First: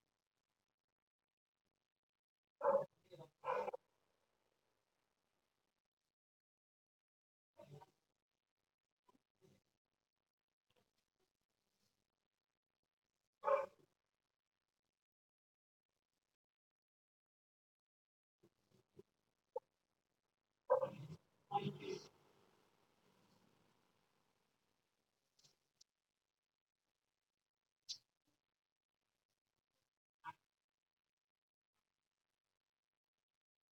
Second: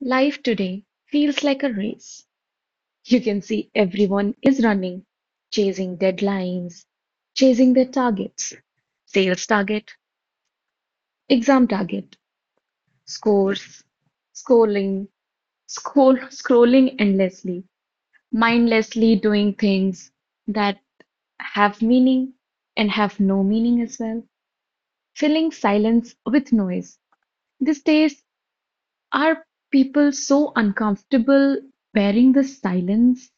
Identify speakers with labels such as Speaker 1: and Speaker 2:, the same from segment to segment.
Speaker 1: Life today feels like a race. You can see everyone is running, chasing deadlines, chasing their targets, sales target, exam target, scores, scrolling, scrolling endlessly, mindlessly doing things that have meaning and have no meaning as well, filling silence with noise. These days, are people so uncomfortable wearing the silence,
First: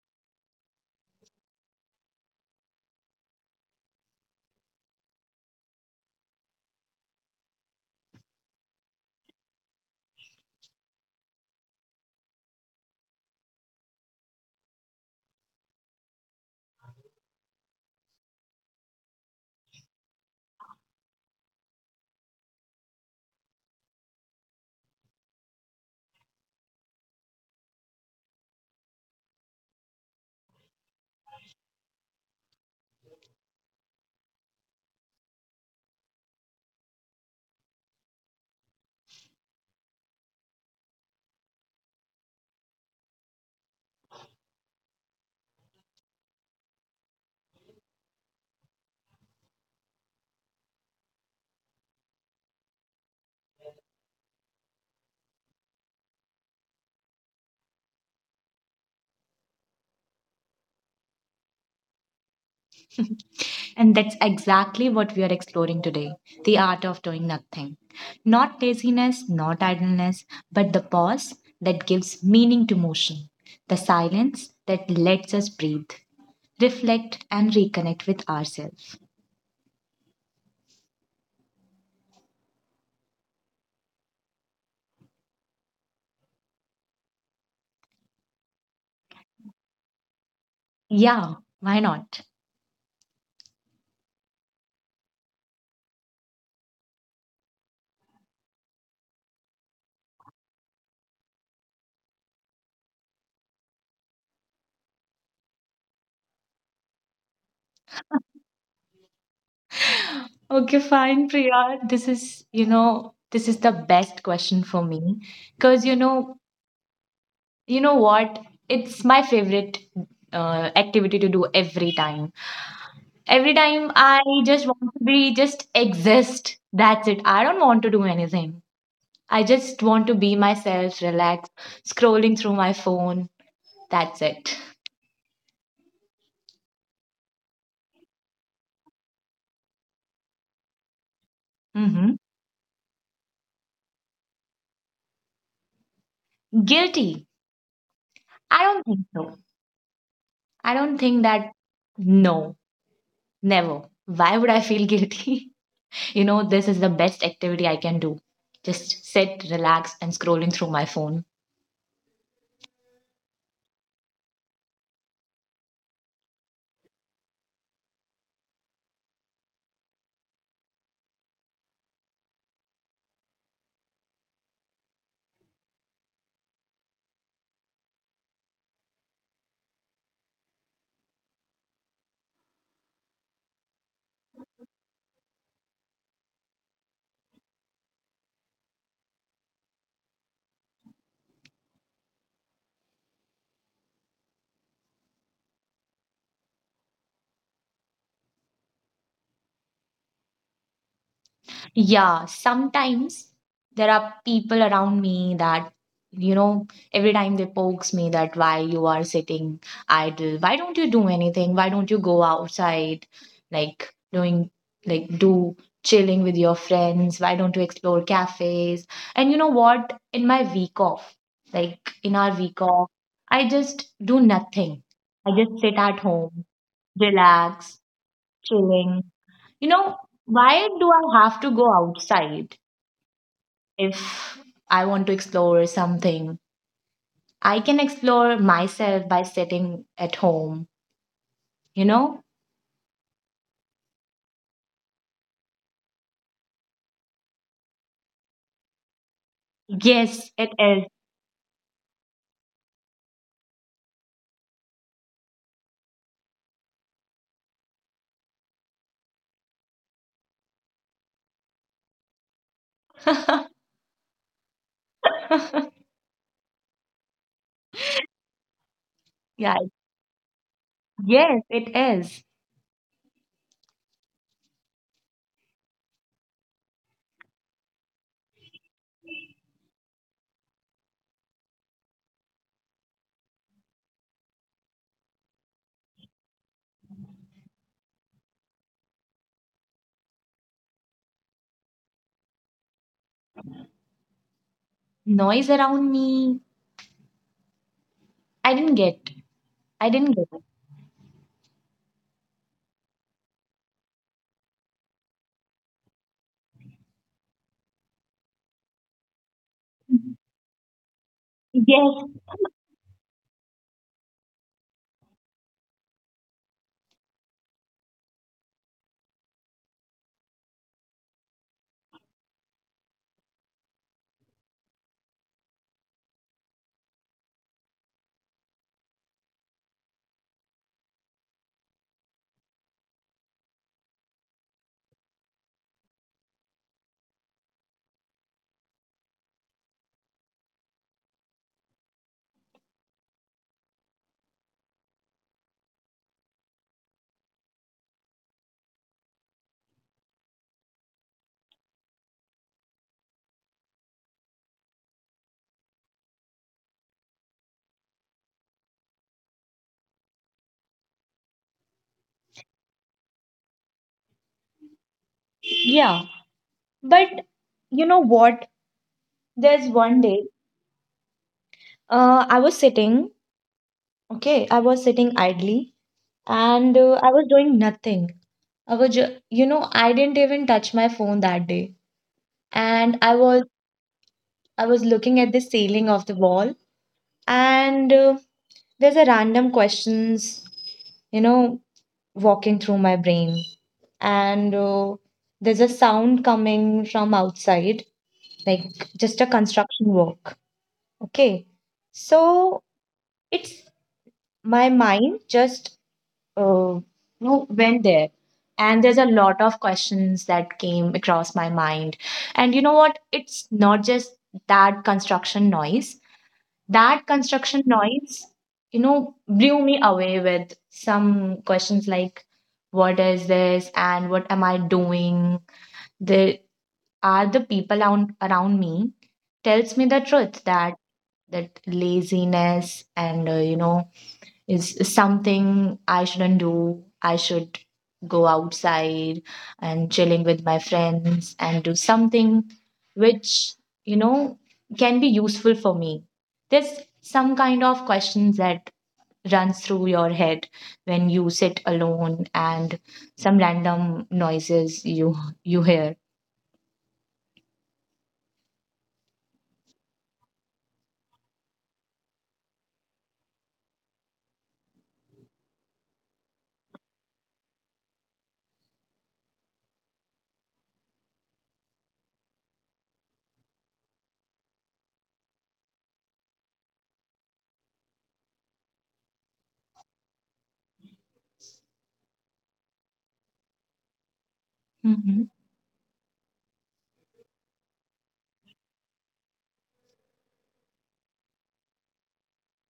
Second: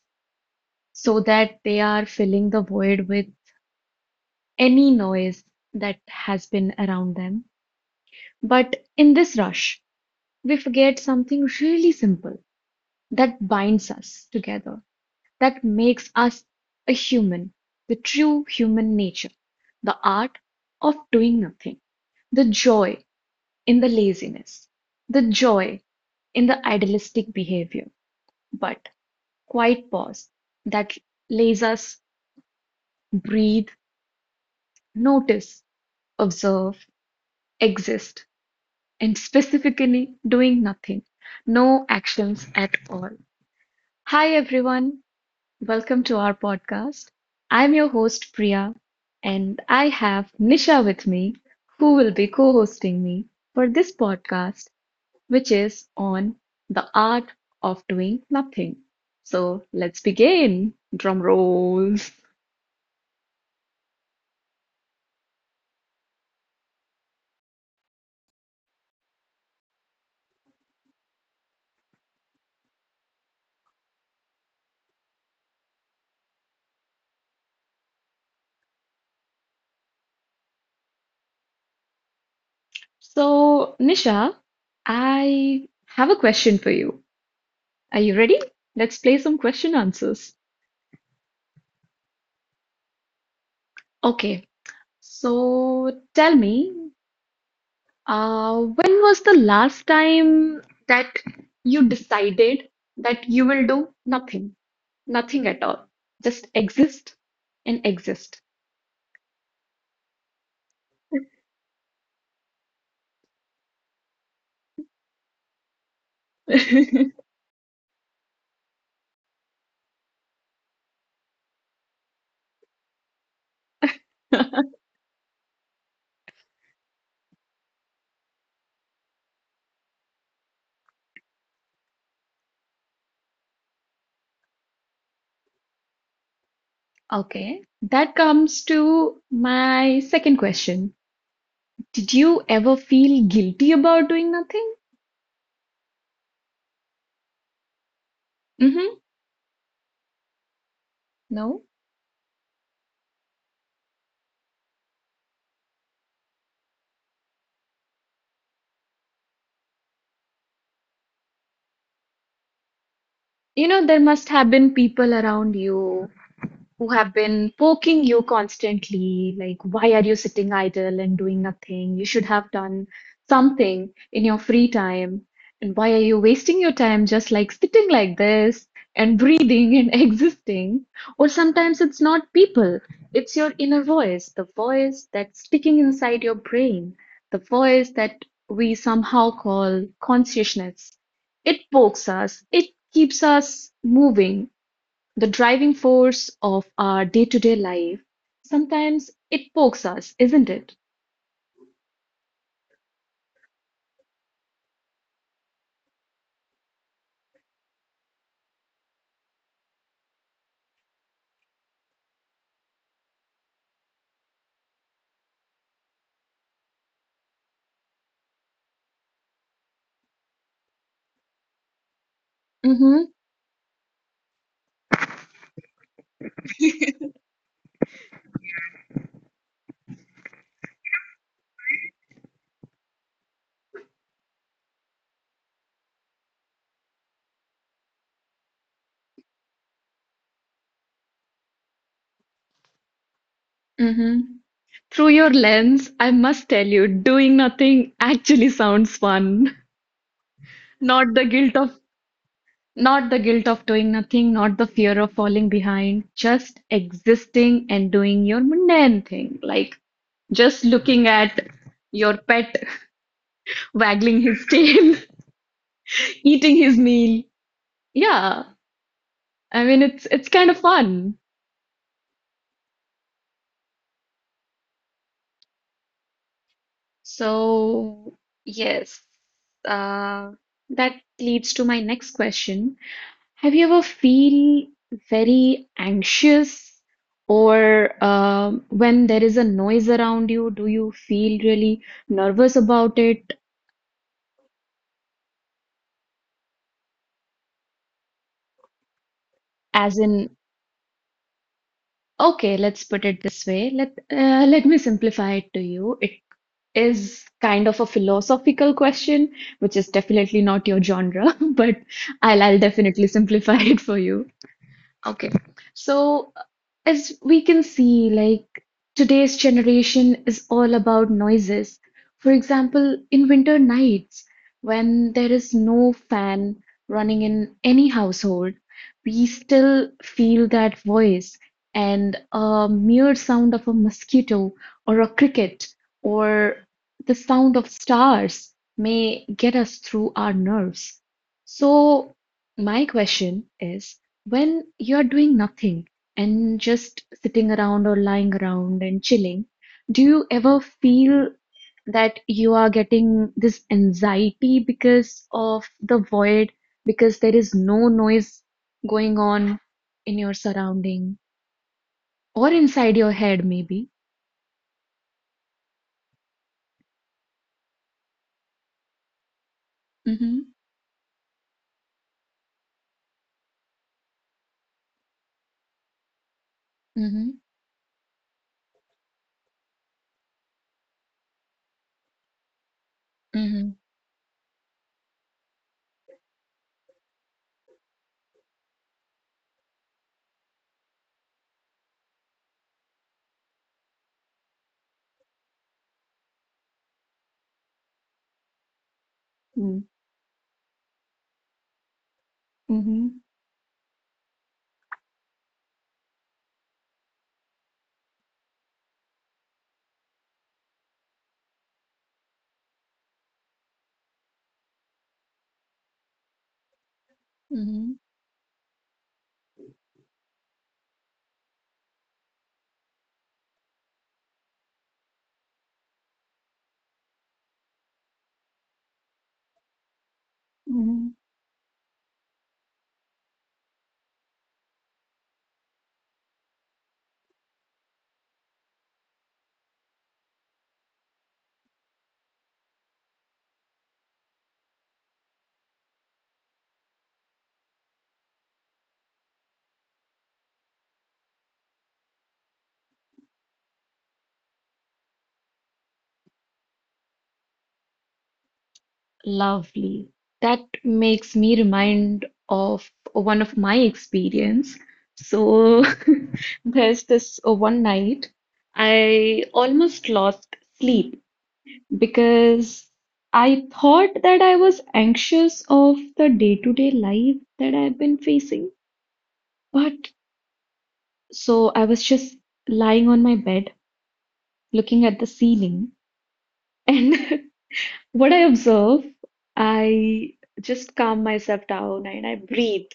Speaker 1: so that they are filling the void with any noise that has been around them? But in this rush, we forget something really simple that binds us together, that makes us a human, the true human nature, the art of doing nothing, the joy in the laziness, the joy in the idealistic behavior. But quiet pause that lays us breathe, notice, observe, exist, and specifically doing nothing, no actions at all. Hi, everyone. Welcome to our podcast. I'm your host, Priya, and I have Nisha with me, who will be co hosting me for this podcast, which is on the art of doing nothing. So let's begin. Drum rolls.
Speaker 2: And that's exactly what we are exploring today, the art of doing nothing. Not laziness, not idleness, but the pause that gives meaning to motion, the silence that lets us breathe, reflect, and reconnect with ourselves.
Speaker 1: So, Nisha, I have a question for you. Are you ready? Let's play some question answers.
Speaker 2: Yeah, why not?
Speaker 1: Okay, so tell me, when was the last time that you decided that you will do nothing? Nothing at all. Just exist and exist.
Speaker 2: Okay, fine, Priya. This is, this is the best question for me because you know what? It's my favorite activity to do every time. Every time I just want to be, just exist. That's it. I don't want to do anything. I just want to be myself, relax, scrolling through my phone. That's it.
Speaker 1: Okay, that comes to my second question. Did
Speaker 2: hmm
Speaker 1: you ever feel guilty about doing nothing?
Speaker 2: Guilty. I
Speaker 1: Mm-hmm.
Speaker 2: don't think so. I don't think
Speaker 1: No.
Speaker 2: that, no, never. Why would I feel guilty? This is the best activity I can do. Just sit, relax, and scrolling through my phone.
Speaker 1: You know, there must have been people around you who have been poking you constantly, like, why are you sitting idle and doing nothing? You should have done something in your free time. And why are you wasting your time just like sitting like this and breathing and existing? Or sometimes it's not people, it's your inner voice, the voice that's speaking inside your brain, the voice that we somehow call consciousness. It pokes us, it keeps us moving, the driving force of our day-to-day life. Sometimes it pokes us, isn't it?
Speaker 2: Yeah, sometimes there are people around me that, you know, every time they pokes me that why you are sitting idle, why don't you do anything? Why don't you go outside, like doing, like do chilling with your friends? Why don't you explore cafes? And you know what? In my week off, like in our week
Speaker 1: Mm-hmm.
Speaker 2: off, I just do nothing. I just sit at home, relax, chilling. You know, why do I have to go outside? If I want to explore something, I can explore myself by sitting at home, you know?
Speaker 1: Mm-hmm. Through your lens, I must tell you, doing nothing actually sounds fun.
Speaker 2: Yes, it
Speaker 1: Not
Speaker 2: is.
Speaker 1: the guilt of not the guilt of doing nothing, not the fear of falling behind, just existing and doing your mundane thing, like just looking at your pet waggling his tail, eating his meal. Yeah, I mean
Speaker 2: yeah,
Speaker 1: it's kind of fun.
Speaker 2: yes, it is.
Speaker 1: So, yes, uh, that leads to my next question. Have you ever feel very anxious or when there is a noise around you, do you feel really nervous about it?
Speaker 2: Noise around me, I didn't get. I
Speaker 1: As
Speaker 2: didn't get
Speaker 1: in,
Speaker 2: it.
Speaker 1: okay, let's put it this way. Let me simplify it to you. It is kind of a philosophical question, which is definitely not your genre, but
Speaker 2: Yes,
Speaker 1: I'll definitely simplify it for you. Okay. So, as we can see, like today's generation is all about noises. For example, in winter nights, when there is no fan running in any household, we still feel that voice, and a mere sound of a mosquito or a cricket or the sound of stars may get us through our nerves. So, my question is, when you're doing nothing and just sitting around or lying around and chilling, do you ever feel that you are getting this anxiety because of the void, because there is no noise going on in your surrounding or inside your head, maybe?
Speaker 2: yeah. But you know what? There's one
Speaker 1: Mm-hmm.
Speaker 2: day, I was sitting, okay, I was sitting idly and
Speaker 1: Mm-hmm.
Speaker 2: I was doing nothing. I was, I didn't even touch my phone that day, and I
Speaker 1: Mm-hmm.
Speaker 2: was I was looking at the ceiling of the wall, and there's a random questions, you know, walking through my brain, and there's a sound coming from outside, like just a
Speaker 1: Mm.
Speaker 2: construction work. Okay, so
Speaker 1: Mm-hmm.
Speaker 2: it's my mind just uh, went there, and there's a lot of questions that came across my mind, and you know what? It's not just that construction noise blew me away with some questions like, what is this and what am I doing? There are the people around me tells me the truth
Speaker 1: Mm-hmm.
Speaker 2: that that laziness and, is something I shouldn't do. I should go outside and chilling with my friends and do something which, you know, can be useful for me. There's some kind of questions that runs through your head when you sit alone and some random noises you hear.
Speaker 1: Lovely. That makes me remind of one of my experience. So there's this one night I almost lost sleep because I thought that I was anxious of the day-to-day life that I've been facing. But so I was just lying on my bed looking at the
Speaker 2: Mhm.
Speaker 1: ceiling and what I observe, I just calm myself down and I breathe.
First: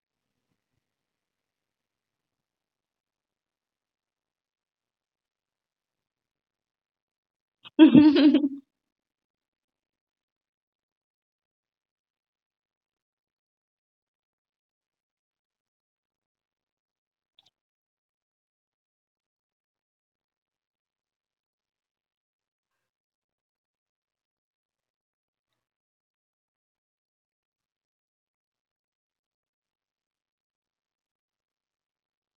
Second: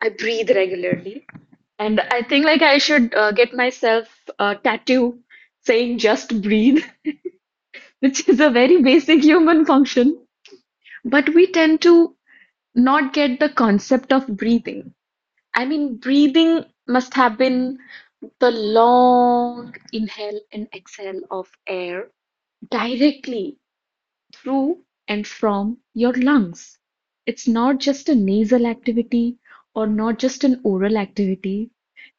Speaker 1: I breathe regularly. And I think like I should get myself a tattoo saying just breathe, which is a very basic human function. But we tend to not get the concept of breathing. I mean, breathing must have been the long inhale and exhale of air directly through and from your lungs. It's not just a nasal activity or not just an oral activity.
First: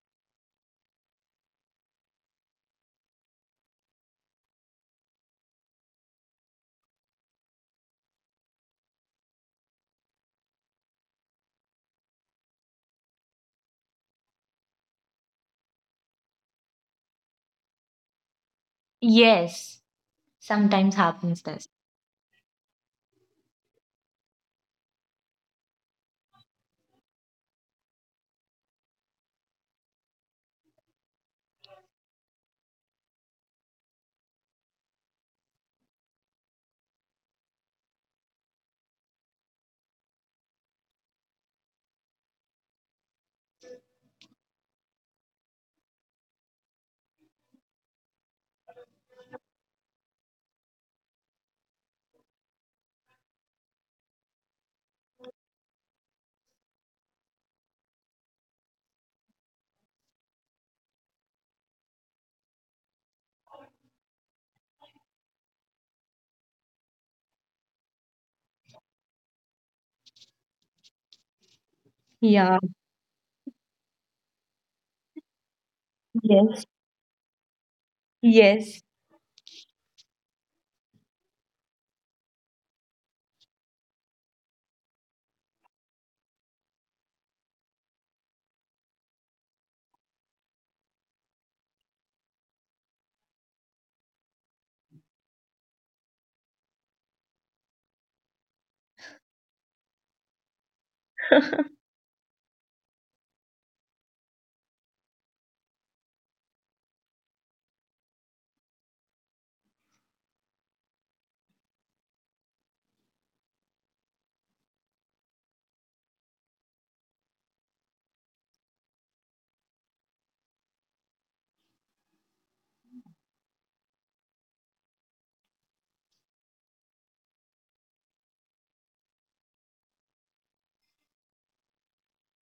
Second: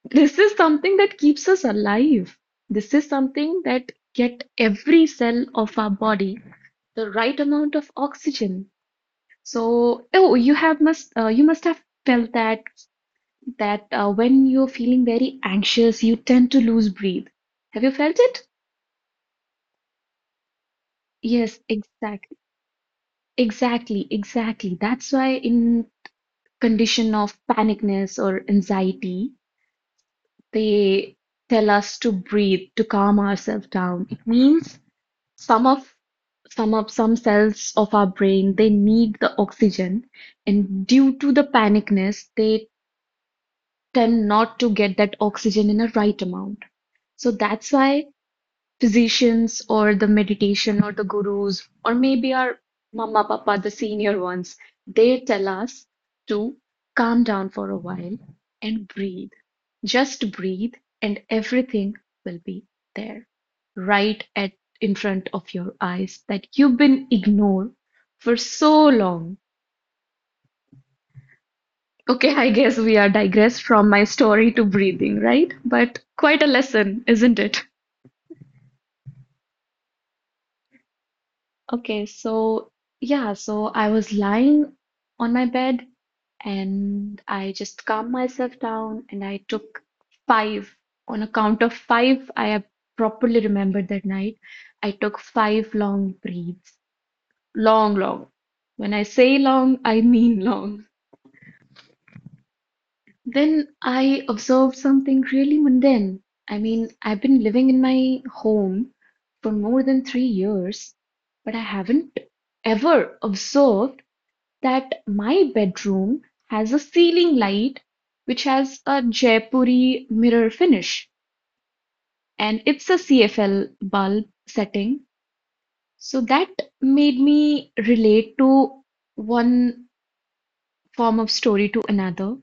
Speaker 1: This is something that keeps us alive. This is something that get every cell of our body the right amount of oxygen. So, oh, you must have felt that when you're feeling very anxious, you tend to lose breathe. Have you felt it?
Speaker 2: yes, sometimes happens
Speaker 1: Yes,
Speaker 2: this.
Speaker 1: exactly. Exactly, exactly. That's why in condition of panicness or anxiety, they tell us to breathe, to calm ourselves down. It means some of some cells of our brain they need the oxygen, and due to the panicness they tend not to get that oxygen in a right amount, so that's why physicians or the meditation or the gurus or maybe our mama papa the senior ones, they tell us to calm down for a while and breathe. Just breathe and everything will be there, right at in front of your eyes that you've been ignored for so long. Okay, I
Speaker 2: Yeah.
Speaker 1: guess we are digressed from my story to breathing, right? But quite a
Speaker 2: Yes.
Speaker 1: lesson, isn't it?
Speaker 2: Yes.
Speaker 1: Okay, so yeah, so I was lying on my bed and I just calmed myself down and I took five. On a count of five, I have properly remembered that night. I took five long breaths. Long, long. When I say long, I mean long. Then I observed something really mundane. I mean, I've been living in my home for more than 3 years, but I haven't ever observed that my bedroom has a ceiling light which has a Jaipuri mirror finish and it's a CFL bulb setting. So that made me relate to one form of story to another.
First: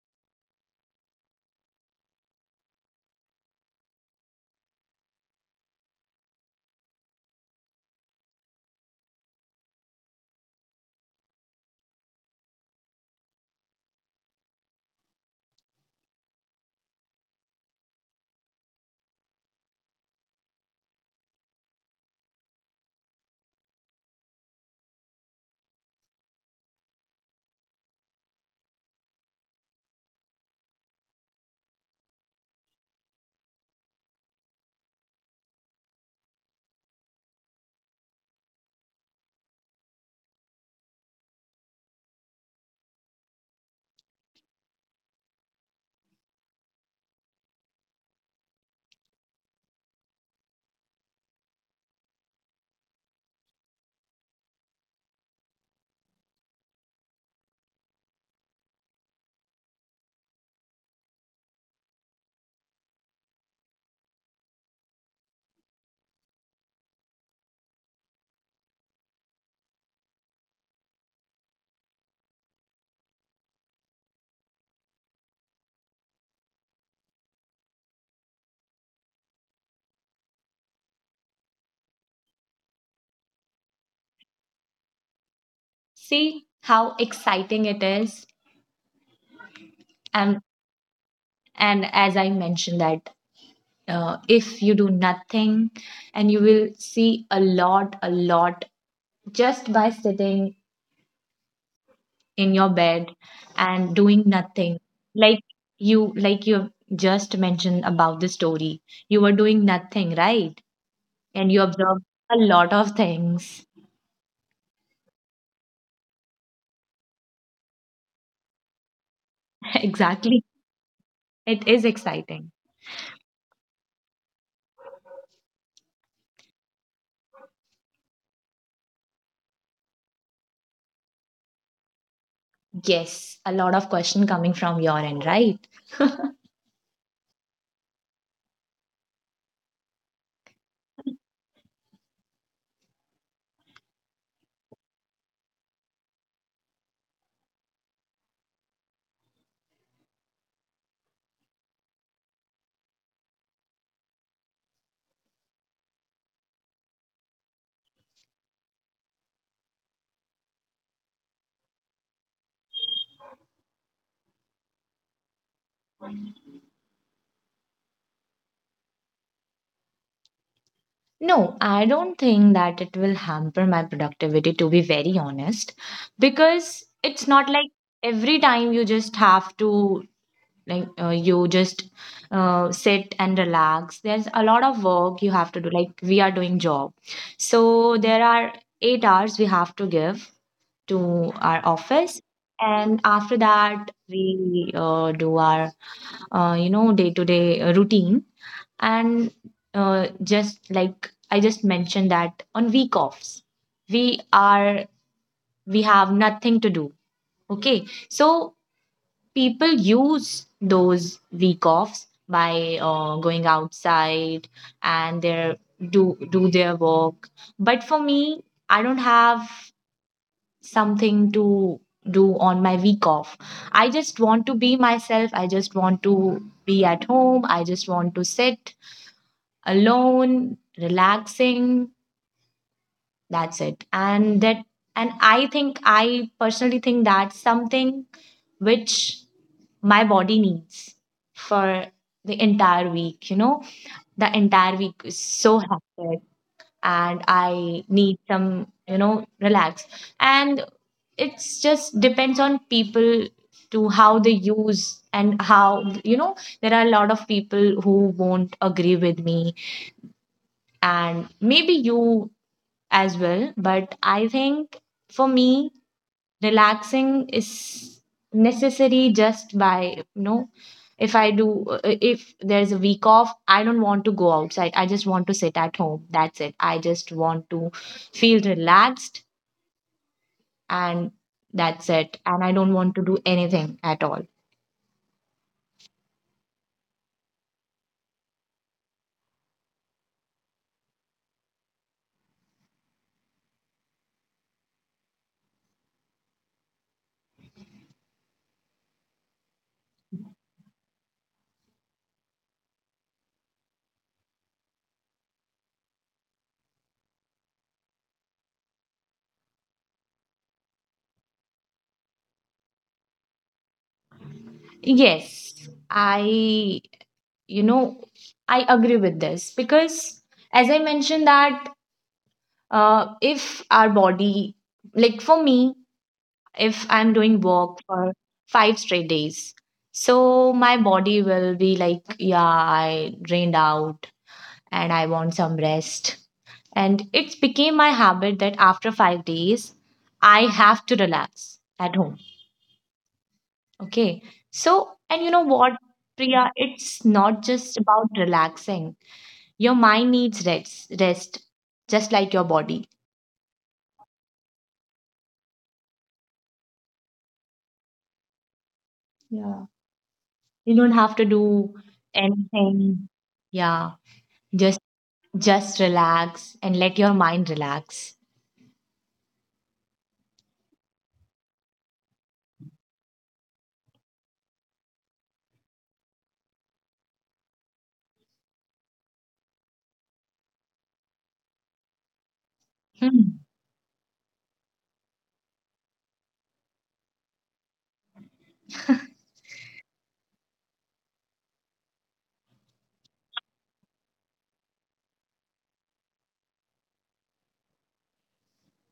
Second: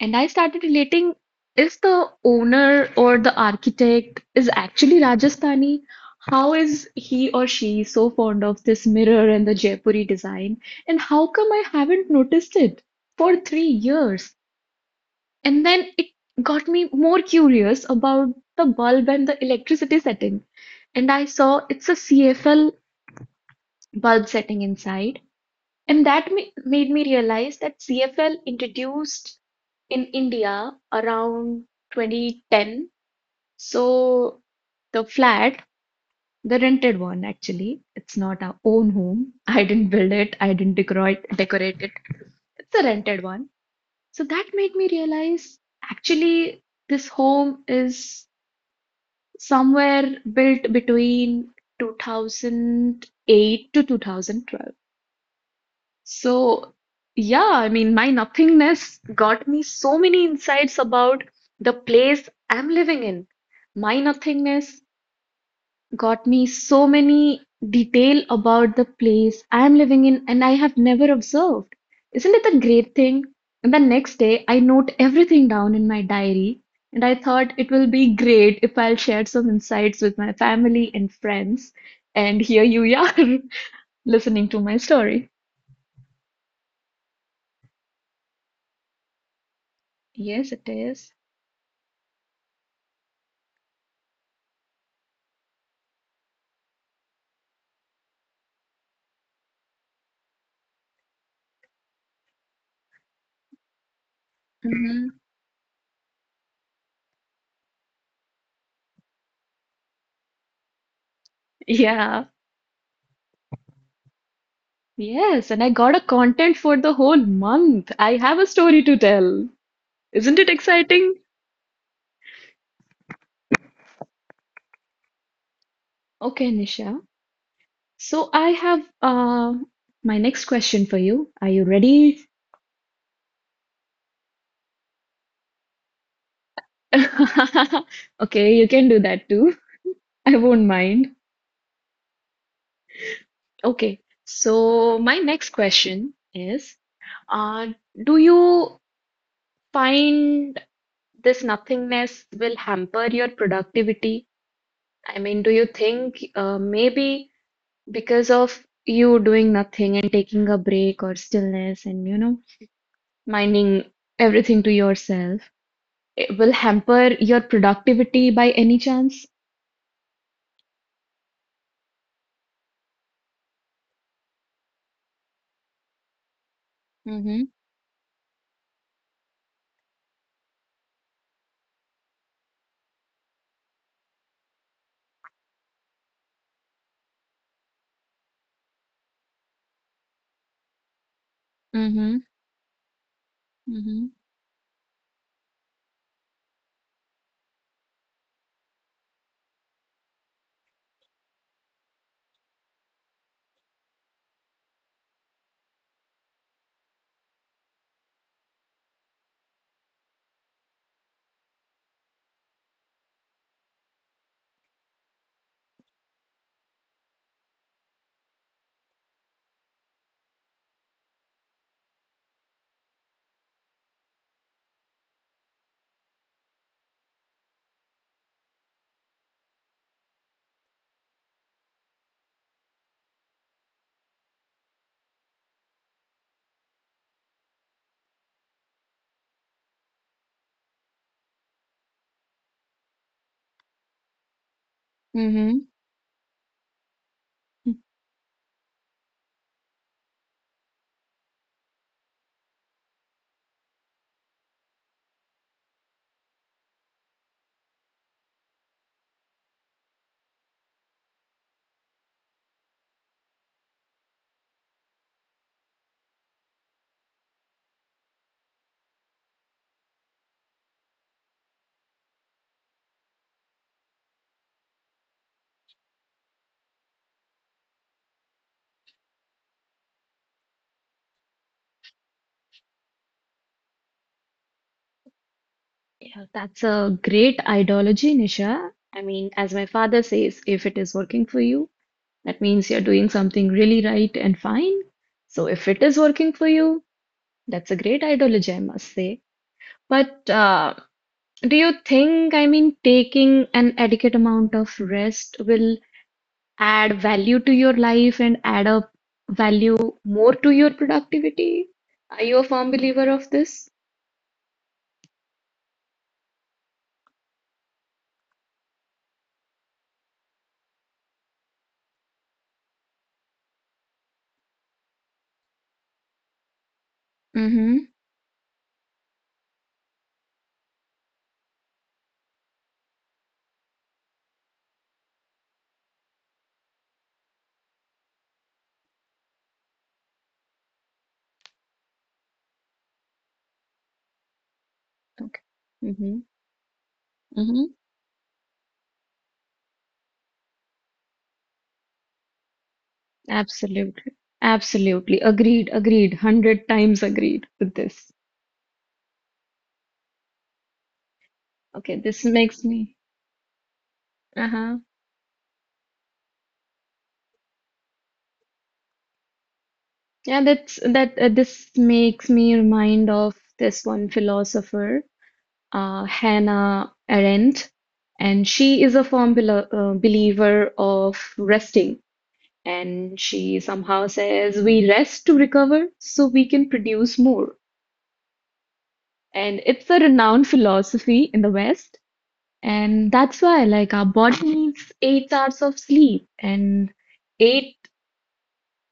Speaker 1: And I started relating, is the owner or the architect is actually Rajasthani? How is he or she so fond of this mirror and the Jaipuri design? And how come I haven't noticed it for 3 years? And then it got me more curious about the bulb and the electricity setting. And I saw it's a CFL bulb setting inside. And that made me realize that CFL introduced in India around 2010. So the flat, the rented one actually, it's not our own home. I didn't build it, I didn't decorate it. It's a rented one. So that made me realize actually this home is somewhere built between 2008 to 2012. So, yeah, I mean, my nothingness got me so many insights about the place I'm living in. My nothingness got me so many detail about the place I'm living in and I have never observed. Isn't it a great thing? And the next day, I note everything down in my diary, and I thought it will be great if I'll share some insights with my family and friends. And here you are listening to my story.
Speaker 2: See how exciting it is,
Speaker 1: Yes,
Speaker 2: and
Speaker 1: it is.
Speaker 2: and as I mentioned that, if you do nothing, and you will see a lot just by sitting in your bed and doing nothing,
Speaker 1: Mhm.
Speaker 2: like like you just mentioned about the story, you were doing nothing, right? And you
Speaker 1: Yeah.
Speaker 2: observed a lot of things.
Speaker 1: Yes, and I got a content for the whole month. I have a story to tell. Isn't it
Speaker 2: Exactly,
Speaker 1: exciting?
Speaker 2: it is exciting.
Speaker 1: Okay, Nisha. So I have my next question for you. Are you ready?
Speaker 2: Yes, a lot of question coming from your end, right?
Speaker 1: Okay, you can do that too. I won't mind. Okay, so my next question is, uh, do you find this nothingness will hamper your productivity? I mean, do you think maybe because of you doing nothing and taking a break or stillness and, you know, minding everything to yourself, it will hamper your productivity by any chance?
Speaker 2: No, I don't think that it will hamper my productivity, to be very honest, because it's
Speaker 1: Mm-hmm.
Speaker 2: not like every time you just have to, like, you just sit and relax. There's a lot of work you have to do. Like, we are doing job. So there are 8 hours we have to give to our office.
Speaker 1: Mm-hmm.
Speaker 2: And after that, we do our, day-to-day routine, and just like I just mentioned, that on week offs, we are we have nothing to do. Okay, so people use those week offs by going outside and their do their work, but for me, I don't have something to do on my week off. I just want to be myself, I just want to be at home, I just want to sit alone, relaxing. That's it. And that, and I think, I personally think, that's something which my body needs for the entire week, you know? The entire week is so
Speaker 1: Mm-hmm.
Speaker 2: hectic, and
Speaker 1: Hmm.
Speaker 2: I need some, you know, relax. And it's just depends on people to how they use, and how there are a lot of people who won't agree with me, and maybe you as well. But I think, for me, relaxing is necessary just by, if I do, if there's a week off, I don't want to go outside. I just want to sit at home. That's it. I just want to feel relaxed, and that's it. And I don't want to do anything at all.
Speaker 1: Yeah, that's a great ideology, Nisha. I mean, as my father says, if it is working for you, that means you're doing something really right and fine. So if it is working for you, that's a great ideology, I must say. But do you think, I mean, taking an adequate amount of rest will add value to your life and add up value more to your productivity? Are you a firm believer of this?
Speaker 2: Yes, you know, I agree with this, because, as I mentioned, that if our body, like for me, if I'm doing walk
Speaker 1: Mm-hmm.
Speaker 2: for 5 straight days. So my body will be like, yeah, I drained out, and I want some rest. And it's became my habit that after 5 days, I have to relax at home. Okay. So, and you know
Speaker 1: Okay.
Speaker 2: what,
Speaker 1: Mm-hmm.
Speaker 2: Priya, it's not
Speaker 1: Mm-hmm.
Speaker 2: just about relaxing. Your mind needs rest, rest, just like your body.
Speaker 1: Absolutely. Absolutely. Agreed. Agreed. 100 times agreed with this.
Speaker 2: Yeah. You don't have to do
Speaker 1: Okay, this makes me.
Speaker 2: anything. Yeah. Just.
Speaker 1: Uh-huh.
Speaker 2: Just relax and let your mind relax.
Speaker 1: Yeah, that's that this makes me remind of this one philosopher, Hannah Arendt, and she is a firm believer of resting. And
Speaker 2: Hmm.
Speaker 1: she somehow says, "We rest to recover so we can produce more." And it's a renowned philosophy in the West. And that's why, like, our body needs 8 hours of sleep and eight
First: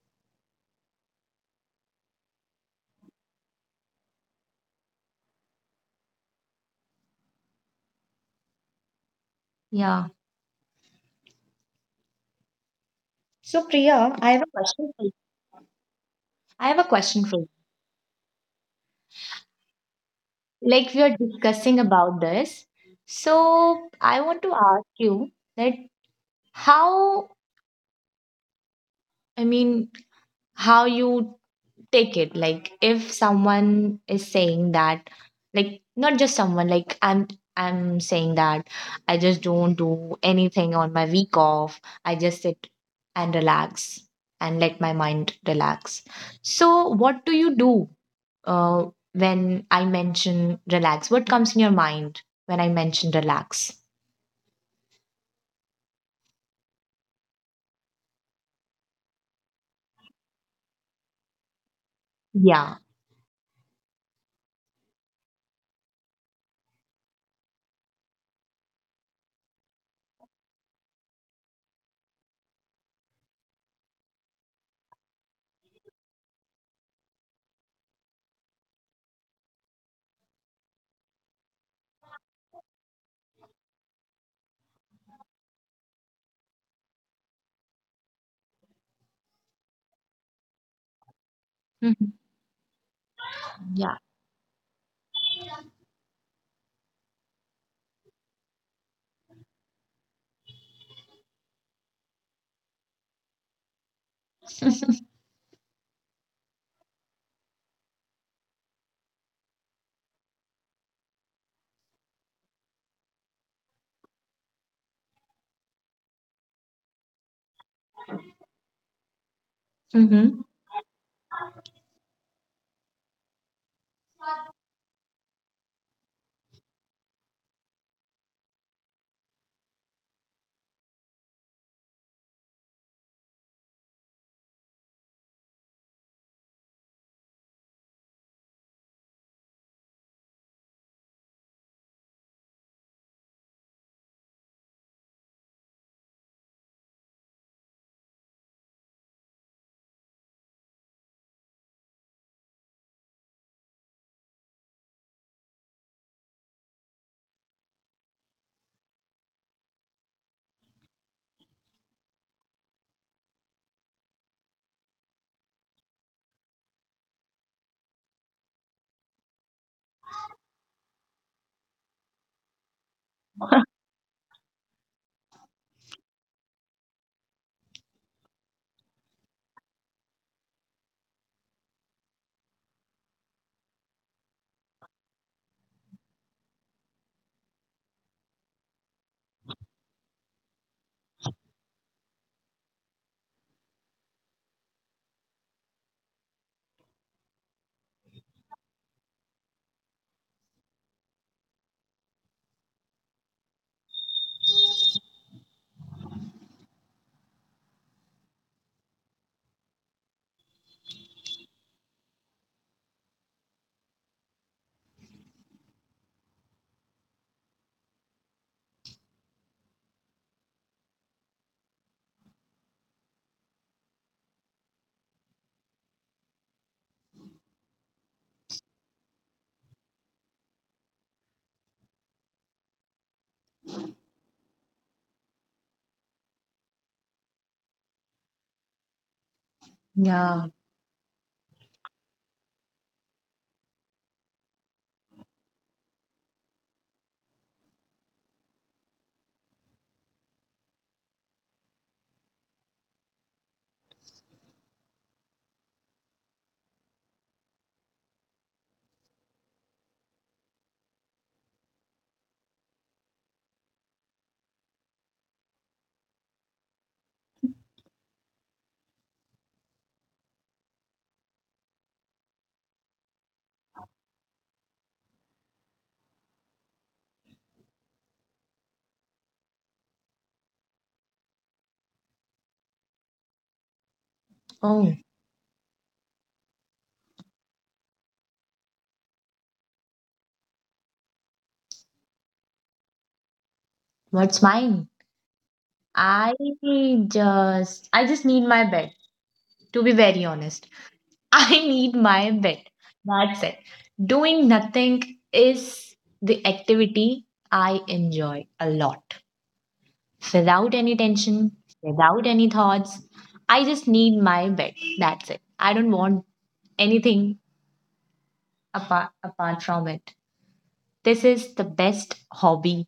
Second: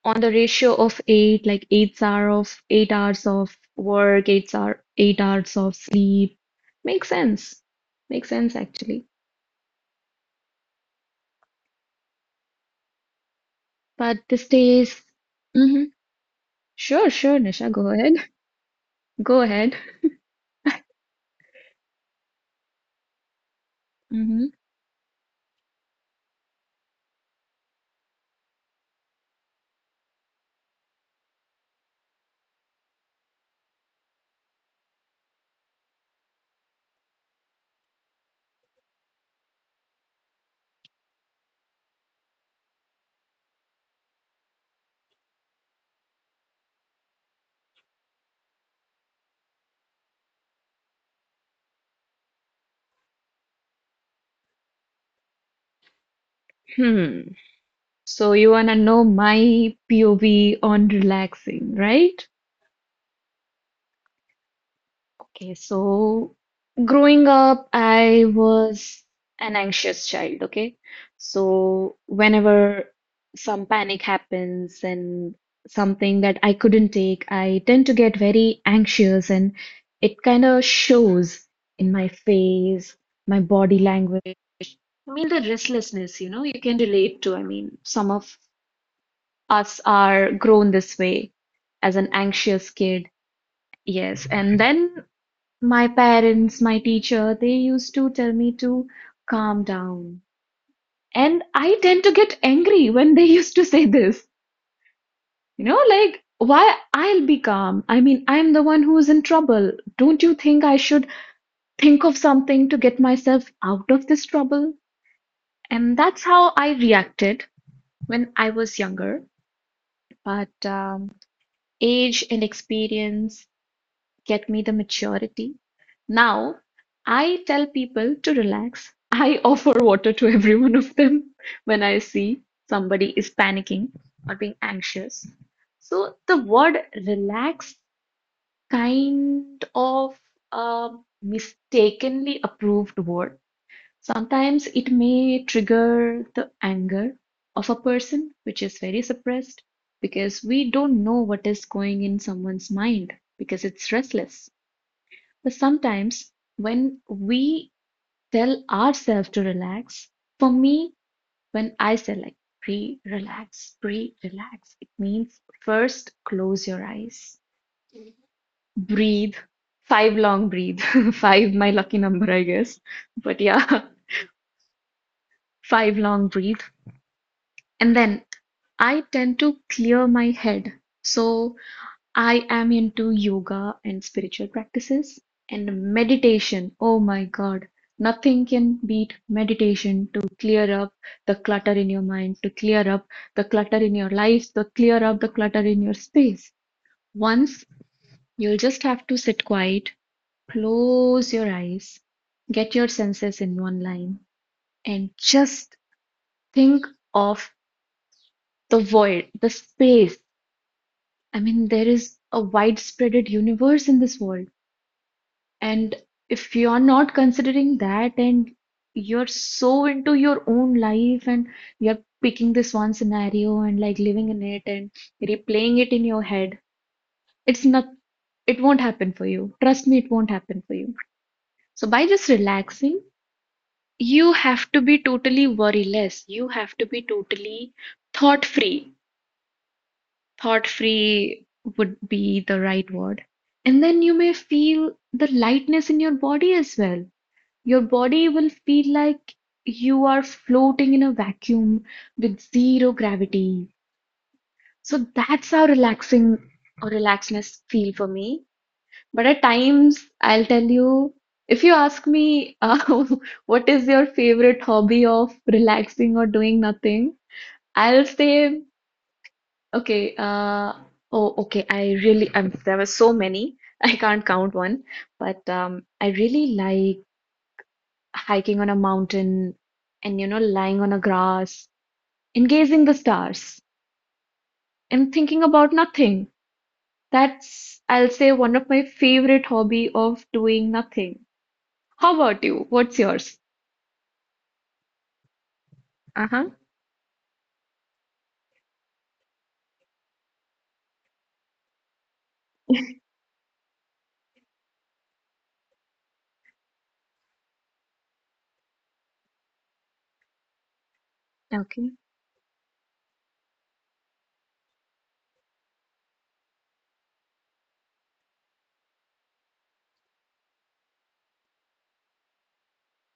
Speaker 1: on the ratio of eight, like 8 hours of work, 8 hours of sleep. Makes sense. Makes sense, actually.
Speaker 2: Yeah. So
Speaker 1: But
Speaker 2: Priya, I have
Speaker 1: this
Speaker 2: a question
Speaker 1: days,
Speaker 2: for you.
Speaker 1: hmm.
Speaker 2: I have a
Speaker 1: Sure,
Speaker 2: question
Speaker 1: sure,
Speaker 2: for you.
Speaker 1: Nisha, go ahead. Go ahead.
Speaker 2: Like we are discussing about this. So I
Speaker 1: Hmm.
Speaker 2: want to ask you that, how I mean how you take it, like if someone is saying that, like not just someone, like I'm saying that, I just don't do anything on my week off, I just sit and relax and let my mind relax. So what do you do, uh, when I mention relax, what comes in your mind when I mention relax?
Speaker 1: Hmm. So you wanna know my POV on relaxing, right?
Speaker 2: Yeah.
Speaker 1: Okay, so growing up, I was an anxious child, okay? So whenever some panic happens and something that I couldn't take, I tend to get very anxious and it kind of shows in my face, my body language. I mean, the restlessness, you know, you can relate to. I mean, some of us are grown this way as an
Speaker 2: Mhm.
Speaker 1: anxious kid.
Speaker 2: Yeah.
Speaker 1: Yes. And then my parents, my teacher, they used to tell me to calm down. And I tend to get angry when they used to say this. You know, like, why I'll be calm? I mean, I'm the one who's in trouble. Don't you think I should think of something to get myself out of this trouble? And that's how I reacted when I was younger.
Speaker 2: Mm-hmm.
Speaker 1: But age and experience get me the maturity. Now, I tell people to relax. I offer water to every one of them when I see somebody is panicking or being anxious. So, the word relax kind of a mistakenly approved word. Sometimes it may trigger the anger of a person, which is very suppressed because we don't know what is going in someone's mind because it's restless. But sometimes, when we tell ourselves to relax, for me, when I say like pre relax, it means first close your eyes, breathe, five long breathe, five, my lucky number, I guess. But yeah, five long breathe. And then I tend to clear my head. So I am into yoga and spiritual practices and meditation. Oh my God, nothing can beat meditation to clear up the clutter in your mind, to clear up the clutter in your life, to clear up the clutter in your space. Once you'll just have to sit quiet, close your eyes, get your senses in one line, and just think of the void, the space. I mean, there is a widespread universe in this world. And if you're not considering that and you're so into your own life and you're picking this one scenario and like living in it and replaying it in your head, it's not, it won't happen for you. Trust me, it won't happen for you. So by just relaxing, you have to be totally worryless. You have to be totally thought free. Thought
Speaker 2: Yeah.
Speaker 1: free would be the right word. And then you may feel the lightness in your body as well. Your body will feel like you are floating in a vacuum with zero gravity. So that's how relaxing or relaxedness feel for me. But at times, I'll tell you, if you ask me, what is your favorite hobby of relaxing or doing nothing, I'll say, okay, oh, okay, I really, there were so many, I can't count one, but I really like hiking on a mountain and you know lying on a grass engaging the stars and
Speaker 2: Oh,
Speaker 1: thinking about nothing. That's I'll say one of my favorite hobby of doing nothing. How about you, what's yours?
Speaker 2: what's mine?
Speaker 1: Uh-huh.
Speaker 2: I just i just need my bed, to be very honest. I need my bed. That's it. Doing nothing is the activity I enjoy a lot. Without any tension,
Speaker 1: Okay,
Speaker 2: without any thoughts. I just need my bed. That's it. I don't want anything apart from it. This is the best hobby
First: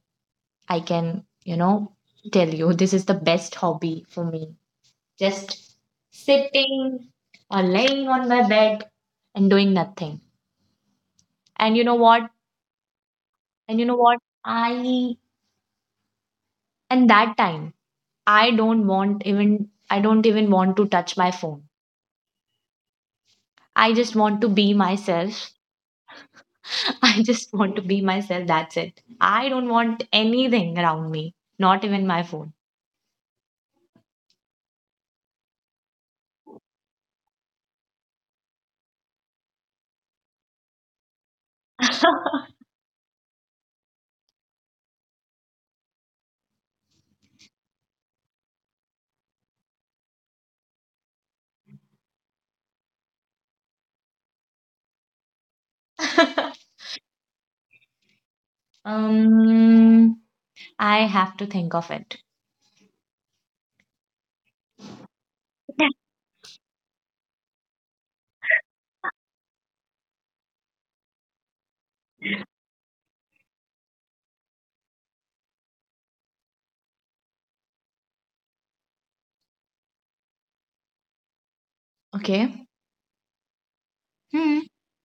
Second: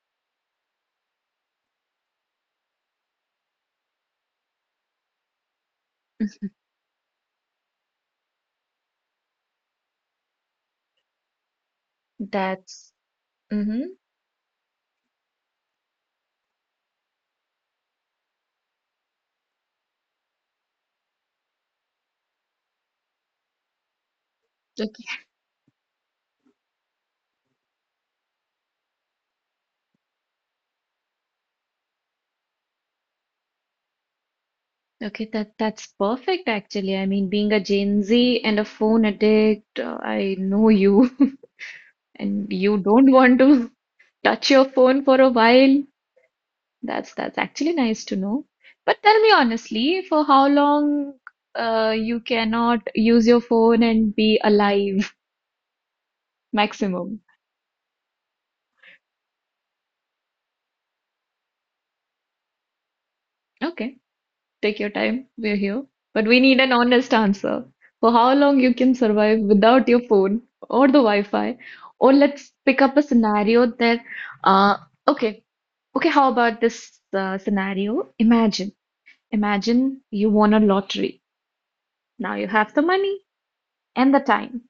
Speaker 2: I can, you know, tell you. This is the best hobby for me. Just sitting or laying on my bed and doing nothing. And you know what?
Speaker 1: that's mm-hmm.
Speaker 2: I And that time, I don't even want to touch my phone. I just want to be
Speaker 1: Okay.
Speaker 2: myself. I just want to be myself. That's it. I don't want anything around me, not even my phone.
Speaker 1: Okay, that's perfect actually. I mean, being a gen Z and a phone addict, I know you. And you don't want to touch your phone for a while. That's actually nice to know. But tell me honestly, for how long you cannot use your phone and be alive maximum?
Speaker 2: um, I have to think of it.
Speaker 1: Okay, take your time. We're here. But we need an honest answer. For how long you can survive without your phone or the Wi-Fi? Or let's pick up a scenario that uh okay, okay, how about this scenario? Imagine, imagine you won a lottery.
Speaker 2: Okay.
Speaker 1: Now you have the money and the
Speaker 2: Hmm.
Speaker 1: time.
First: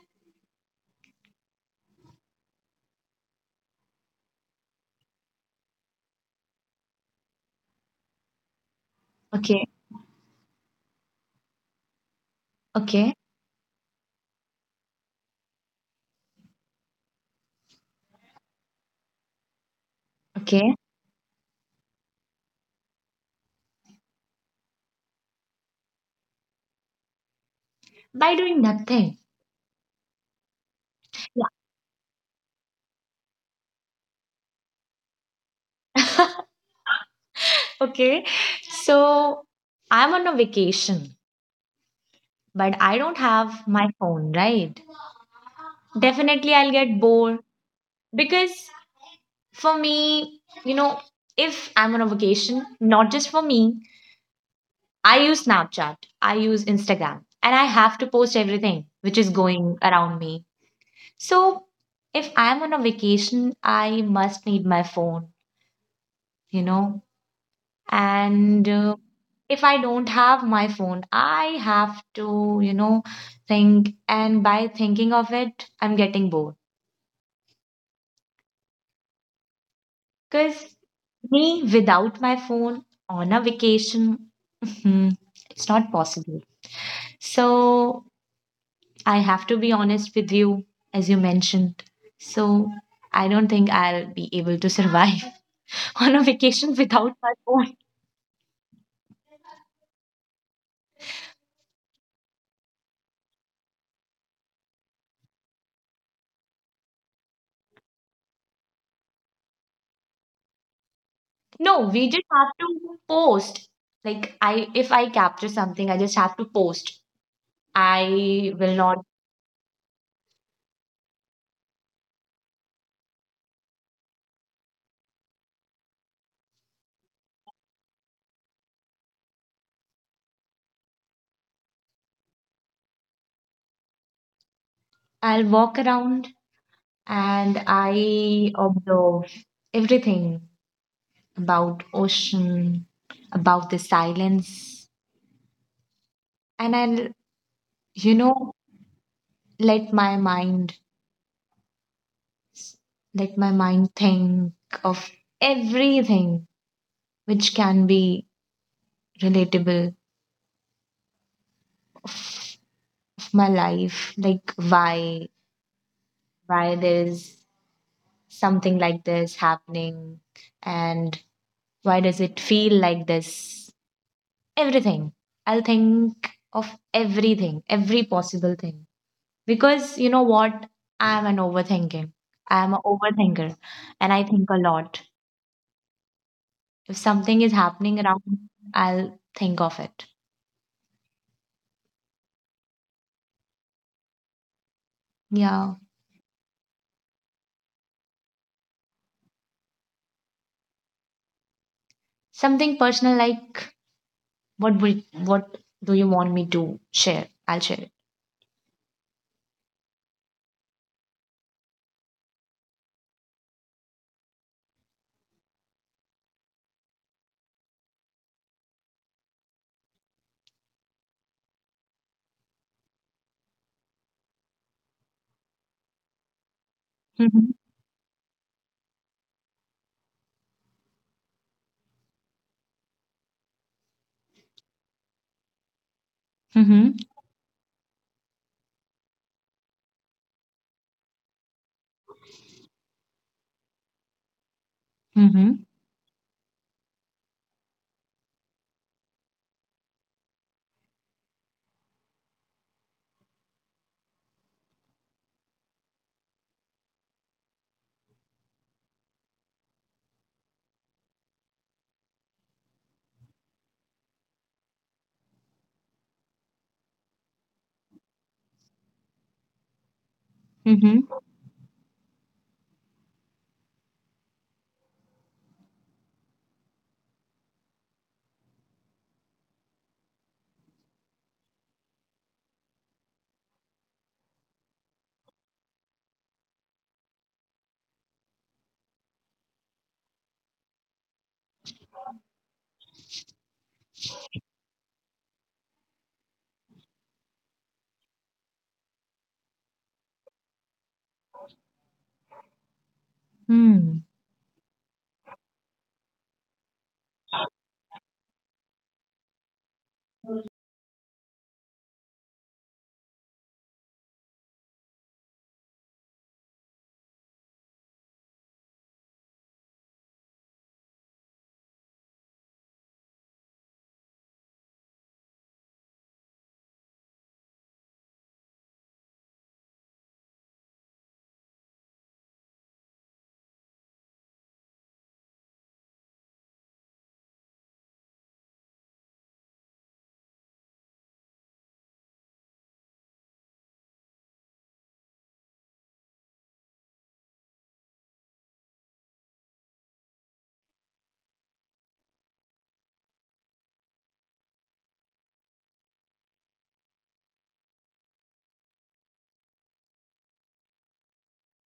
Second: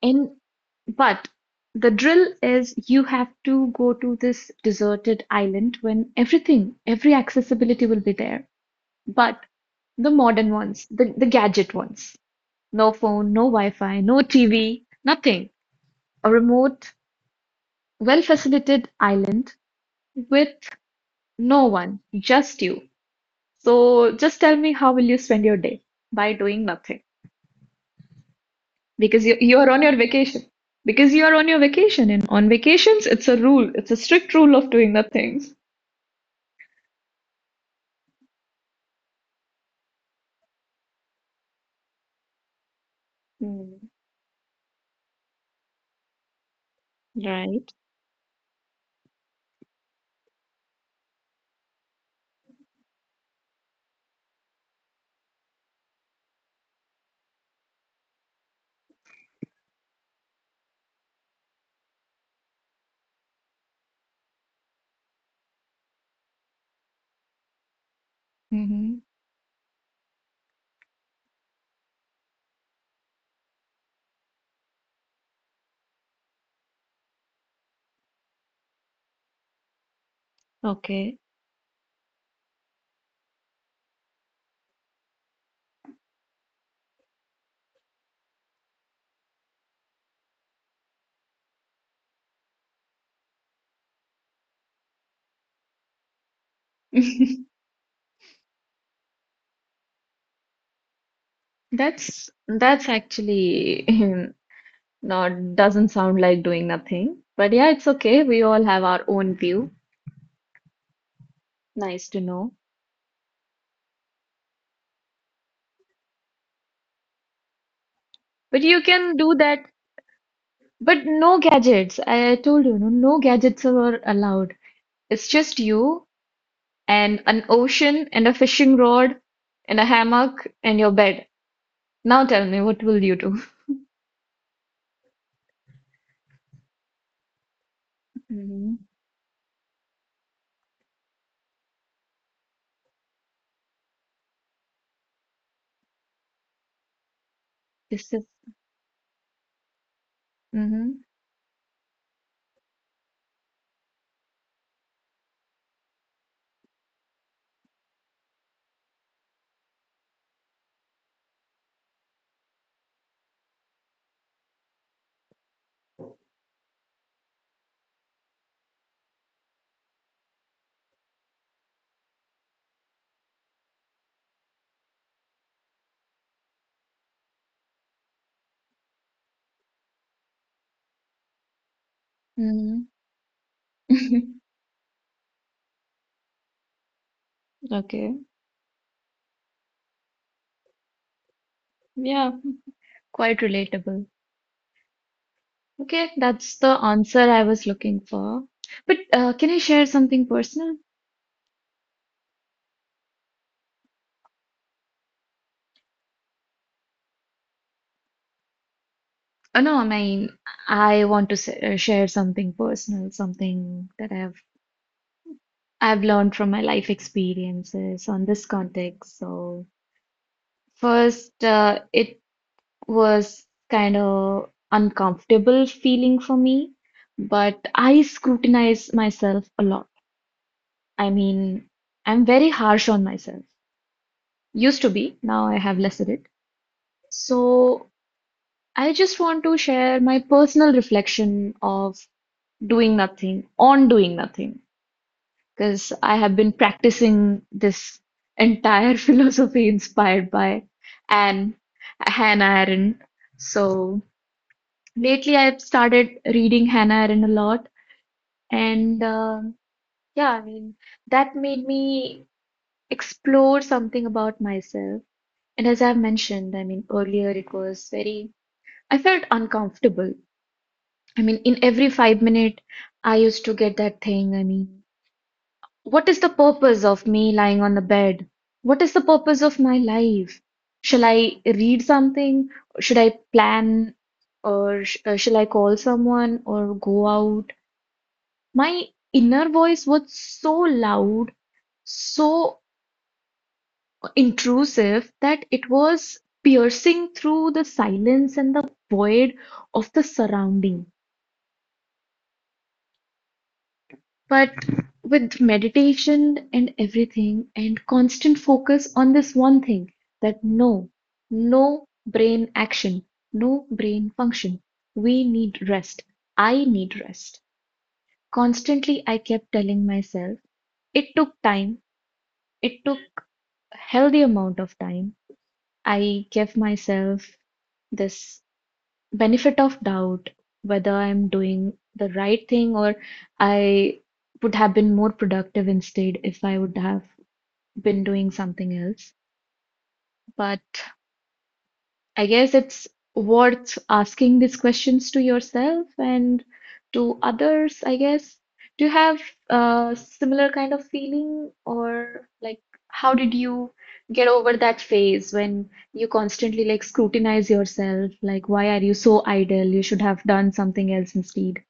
Speaker 1: In but the drill is you have to go to this deserted island when everything, every accessibility will be there. But
Speaker 2: Okay.
Speaker 1: the modern ones, the gadget ones, no
Speaker 2: Okay.
Speaker 1: phone, no Wi-Fi, no TV, nothing. A remote, well-facilitated island with
Speaker 2: Okay.
Speaker 1: no one, just you. So just tell me how will you spend your day by doing nothing?
Speaker 2: By doing nothing.
Speaker 1: Because you are on your vacation. Because you are
Speaker 2: Yeah.
Speaker 1: on your vacation, and on vacations it's a rule, it's a strict rule of doing the things.
Speaker 2: Okay. So I'm on a vacation, but I don't have
Speaker 1: Mm,
Speaker 2: my phone, right? Definitely I'll get bored,
Speaker 1: right.
Speaker 2: because for me, you know, if I'm on a vacation, not just for me, I use Snapchat, I use Instagram, and I have to post everything which is going around me. So if I'm on a vacation, I must need my phone, you know, and
Speaker 1: Hmm.
Speaker 2: if I don't have my phone, I have to, think. And by thinking of it, I'm getting bored, because
Speaker 1: Okay.
Speaker 2: me without my phone on a vacation, hmm, it's not possible. So I have to be honest with you, as you mentioned. So I don't think I'll be able to survive on a vacation without my phone.
Speaker 1: That's that's actually not doesn't sound like doing nothing. But yeah, it's okay. We all have our own view.
Speaker 2: No,
Speaker 1: Nice
Speaker 2: we
Speaker 1: to
Speaker 2: just have
Speaker 1: know.
Speaker 2: to post. Like I if I capture something, I just have to post.
Speaker 1: But
Speaker 2: I
Speaker 1: you
Speaker 2: will not
Speaker 1: can do that. But no gadgets. I told you, no, no gadgets are allowed. It's just you and an ocean and a fishing rod and a hammock and your bed. Now tell me, what will you do?
Speaker 2: I'll walk around, and I
Speaker 1: Mm-hmm.
Speaker 2: observe everything. About ocean, about the silence, and I'll,
Speaker 1: This
Speaker 2: you
Speaker 1: is
Speaker 2: know, let my mind
Speaker 1: hmm.
Speaker 2: let my mind think of everything which can be relatable of of my life, like why there is something like this happening, and why does it feel like this? Everything. I'll think of everything, every possible thing. Because you know what? I am an overthinking. I am
Speaker 1: Mm-hmm.
Speaker 2: an overthinker, and I think a lot. If something is happening
Speaker 1: Okay.
Speaker 2: around, I'll think of it.
Speaker 1: Yeah, quite relatable.
Speaker 2: Yeah.
Speaker 1: Okay, that's the answer I was looking for. But can I share something personal?
Speaker 2: Something personal, like what do you want me to share? I'll share it.
Speaker 1: Oh, no, I mean, I want to share something personal, something that I've learned from my life experiences on this context. So first, it was kind of uncomfortable feeling for me, but
Speaker 2: Mm-hmm.
Speaker 1: I scrutinize myself a lot. I mean, I'm very harsh on myself. Used to be, now I have less of it.
Speaker 2: Mm-hmm.
Speaker 1: So I just want to share my personal reflection of doing nothing, on doing nothing,
Speaker 2: Mm-hmm.
Speaker 1: because I have been practicing this entire philosophy inspired by Anne, Hannah Arendt. So lately, I've started reading Hannah Arendt a lot, and yeah, I mean, that made me explore something about myself. And as I've mentioned, I mean, earlier it was very, I felt uncomfortable. I mean,
Speaker 2: Mm-hmm.
Speaker 1: in every 5 minute, I used to get that thing. I mean, what is the purpose of me lying on the bed? What is the purpose of my life? Shall I read something? Should I plan? Or sh shall I call someone or go out? My inner voice was so loud, so intrusive, that it was piercing through the silence and the void of the surrounding.
Speaker 2: Hmm.
Speaker 1: But with meditation and everything, and constant focus on this one thing that no, no brain action, no brain function. We need rest. I need rest. Constantly, I kept telling myself. It took time. It took healthy amount of time, I give myself this benefit of doubt whether I'm doing the right thing or I would have been more productive instead if I would have been doing something else. But I guess it's worth asking these questions to yourself and to others, I guess. Do you have a similar kind of feeling, or like how did you get over that phase when you constantly like scrutinize yourself? Like, why are you so idle? You should have done something else instead.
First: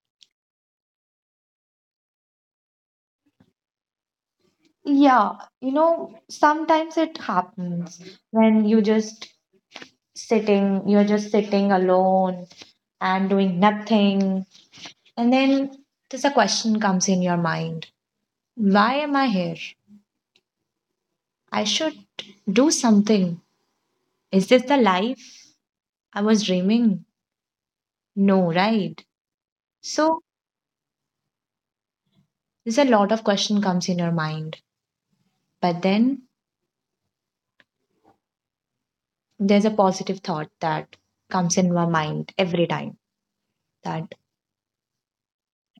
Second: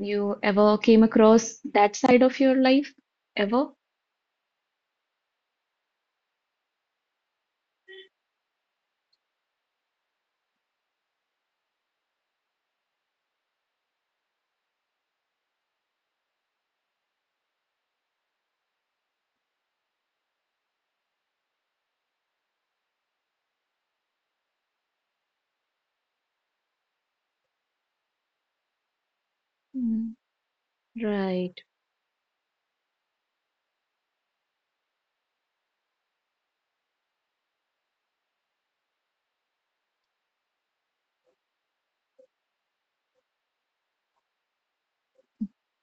Speaker 1: You ever came across that side of your life? Ever?
Speaker 2: Yeah, you know, sometimes it happens when you're just sitting alone and doing nothing. And then there's a question comes in your mind. Why am I here? I should do something. Is this the life I was dreaming? No, right?
Speaker 1: Mm.
Speaker 2: So
Speaker 1: Right,
Speaker 2: there's a lot of question comes in your mind. But then there's a positive thought that comes in my mind every time, that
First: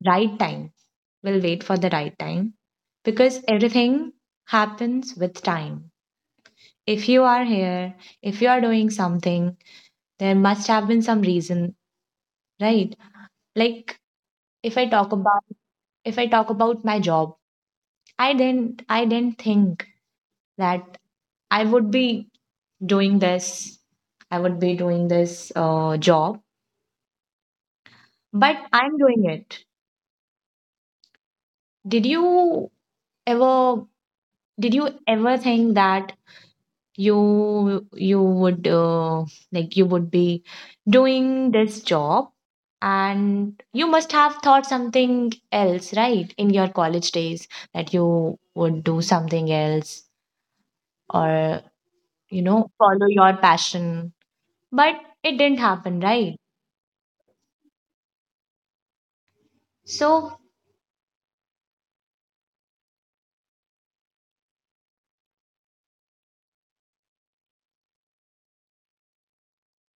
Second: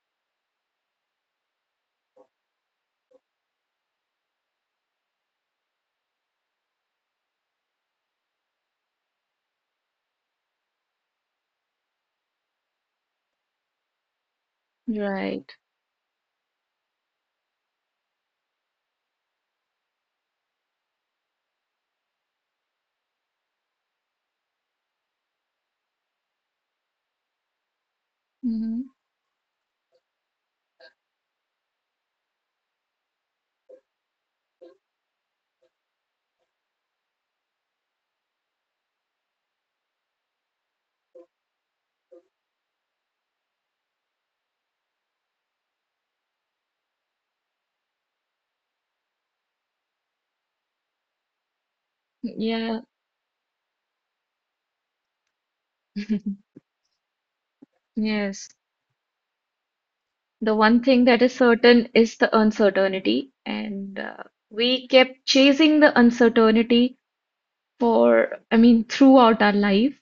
Speaker 2: right time. We'll wait for the right time, because everything happens with time. If you are here, if you are doing something, there must have been some reason, right? Like if I talk about
Speaker 1: right.
Speaker 2: if I talk about my job, I didn't think that I would be doing this. I would be doing this, job, but
Speaker 1: Hmm.
Speaker 2: I'm doing it. Did you ever did you ever think that you you would uh, you would be doing this job, and you must have thought something else, right, in your college days, that you would do something else, or
Speaker 1: Yeah.
Speaker 2: follow your passion, but it didn't happen, right?
Speaker 1: Yes,
Speaker 2: So
Speaker 1: the one thing that is certain is the uncertainty, and we kept chasing the uncertainty for, I mean, throughout our life.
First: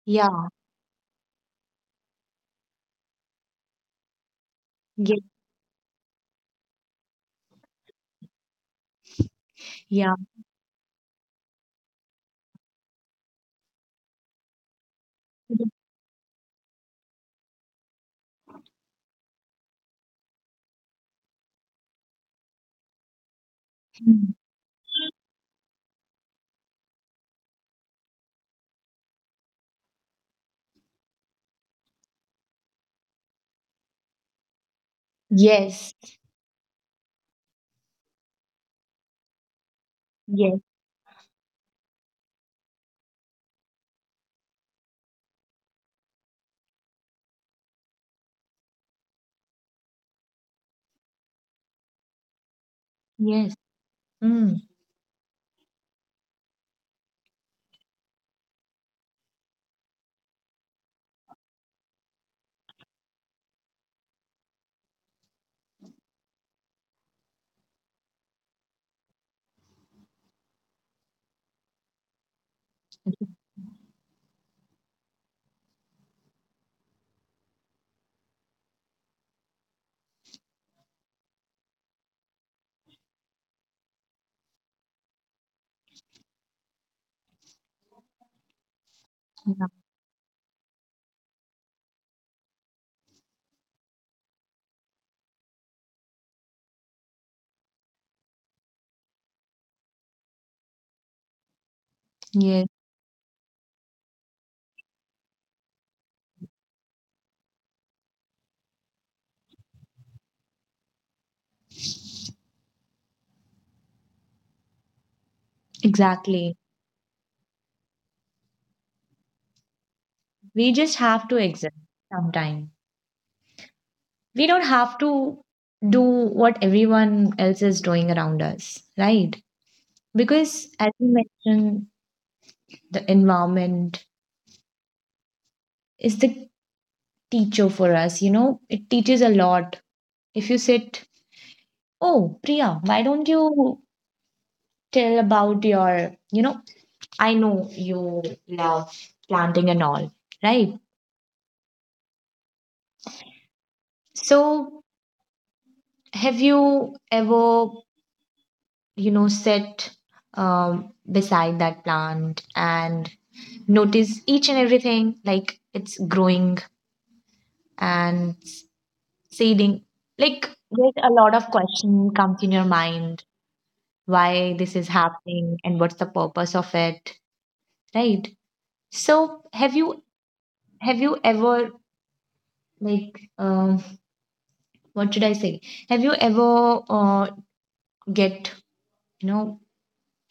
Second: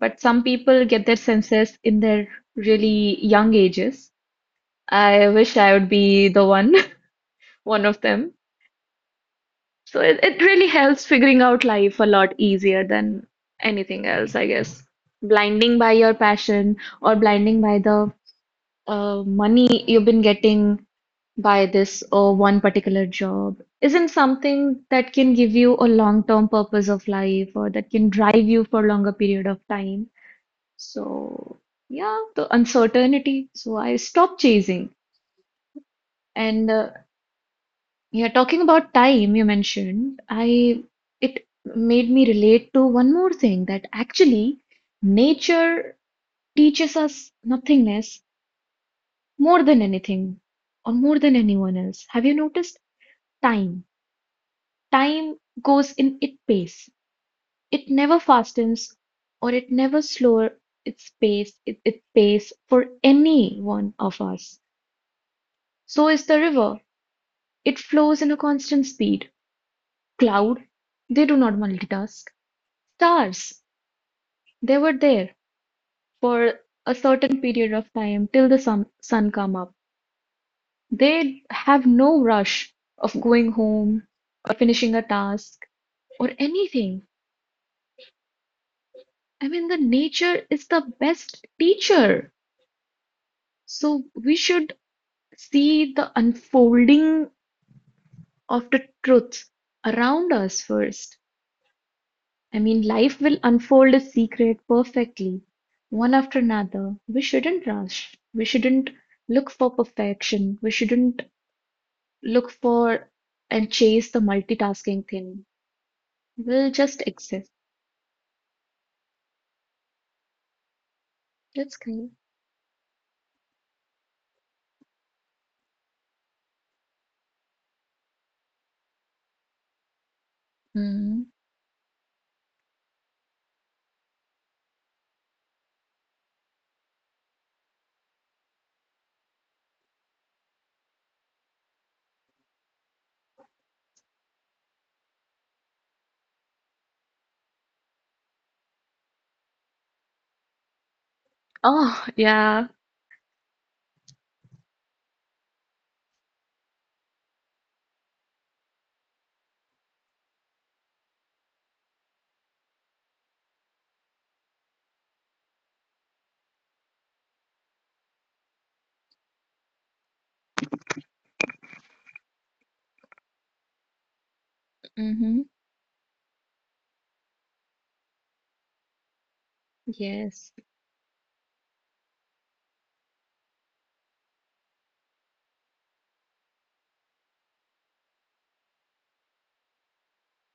Speaker 1: But some
Speaker 2: yeah,
Speaker 1: people get their senses in their really young ages. I
Speaker 2: yeah,
Speaker 1: wish I would be the one, one of them. So it,
Speaker 2: yeah.
Speaker 1: it really helps figuring out life a lot easier than anything else, I guess. Blinding by your passion or blinding by the money you've been getting by this or one particular job isn't
Speaker 2: Mm.
Speaker 1: something that can give you a long-term purpose of life or that can drive you for a longer period of time. So, yeah, the uncertainty. So I stopped chasing.
Speaker 2: Yes,
Speaker 1: And yeah, talking about time you mentioned, I
Speaker 2: yes,
Speaker 1: it made me relate to one more thing that actually nature teaches us nothingness more than anything or more than anyone else. Have you noticed?
Speaker 2: yes.
Speaker 1: Time.
Speaker 2: Mm,
Speaker 1: Time goes in its pace. It never fastens or it never slows its pace, its pace for any one of us. So is the river. It flows in a constant speed. Cloud, they do not multitask. Stars, they were there for a certain period of time till the sun come up. They have no rush of going home or finishing a task or anything. I mean, the
Speaker 2: yeah,
Speaker 1: nature is the best teacher. So we should see the unfolding of the truth around us first. I mean,
Speaker 2: yes,
Speaker 1: life will unfold its secret perfectly, one after another. We shouldn't rush. We shouldn't look for perfection. We shouldn't look for and chase the multitasking thing. We'll
Speaker 2: exactly.
Speaker 1: just exist.
Speaker 2: We just have to
Speaker 1: That's
Speaker 2: exist.
Speaker 1: great.
Speaker 2: Sometime we don't have to do what everyone else is doing around us, right? Because as
Speaker 1: Hmm.
Speaker 2: you mentioned, the environment is the teacher for us, you know, it teaches a lot. If you sit, oh, Priya, why don't you tell about your, you know, I know you love planting and all, right?
Speaker 1: Oh, yeah.
Speaker 2: So, have you ever, you know, sit beside that plant and notice each and everything, like it's growing and seeding, like there's a lot of question comes in your mind, why this is
Speaker 1: Hmm.
Speaker 2: happening and what's the purpose of it, right? So
Speaker 1: Yes.
Speaker 2: have you ever, like what should I say, have you ever get, you know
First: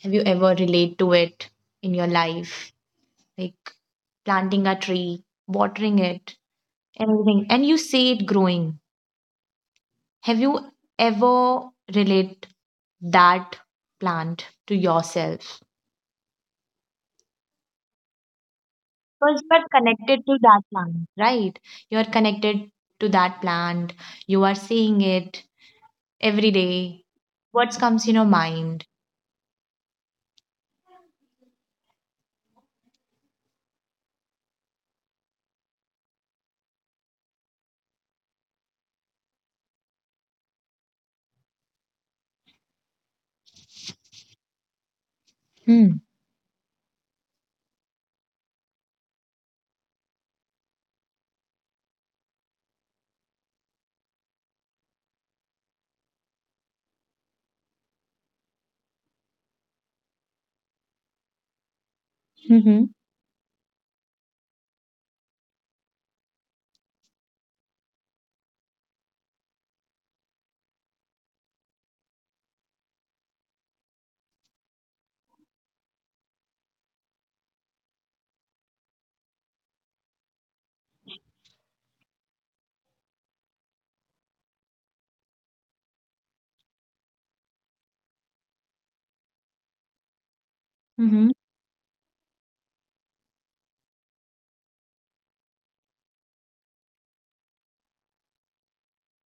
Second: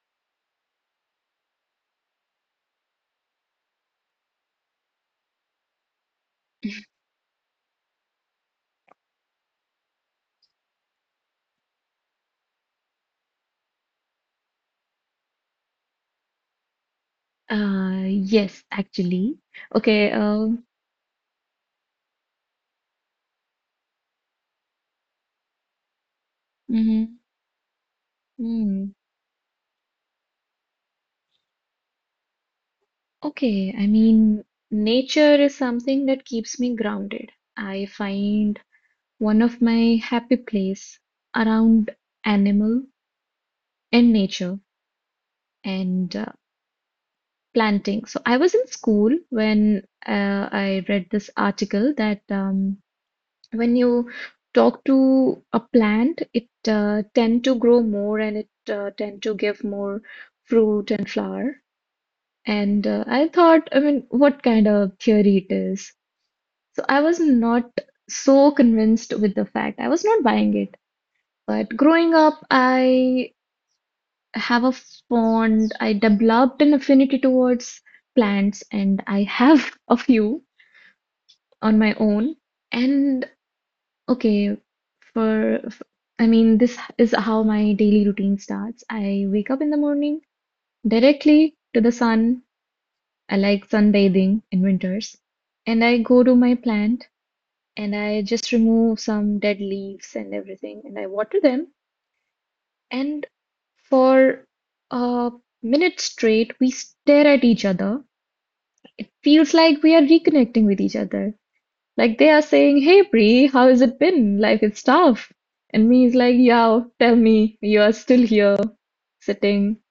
Speaker 2: have you ever relate to it in your life, like planting a tree, watering it, everything, and you see it growing? Have you ever relate that plant to yourself?
Speaker 1: Yes, actually.
Speaker 2: Because you are
Speaker 1: Okay.
Speaker 2: connected to that plant, right? You are connected to that plant. You are seeing it every day. What comes in your mind?
Speaker 1: Mhm. Okay, I mean, nature is something that keeps me grounded. I find one of my happy place around animal and nature
Speaker 2: Hmm.
Speaker 1: and planting. So I was in school when I read this article that when you talk to a plant, it tend to grow more and it tend to give more fruit and flower.
Speaker 2: Mm-hmm.
Speaker 1: And I thought, I mean, what kind of theory it is? So I was not so convinced with the fact. I was not buying it. But growing up, I have a fond, I developed an affinity towards plants and I have a few on my own. And okay, for, f- I mean, this is how my daily routine starts. I wake up in the morning
Speaker 2: Mm-hmm.
Speaker 1: directly to the sun. I like sunbathing in winters. And I go to my plant and I just remove some dead leaves and everything, and I water them. And for a minute straight, we stare at each other. It feels like we are reconnecting with each other. Like they are saying, "Hey, Bree, how has it been? Life is tough." And me is like, "Yeah, tell me, you are still here, sitting."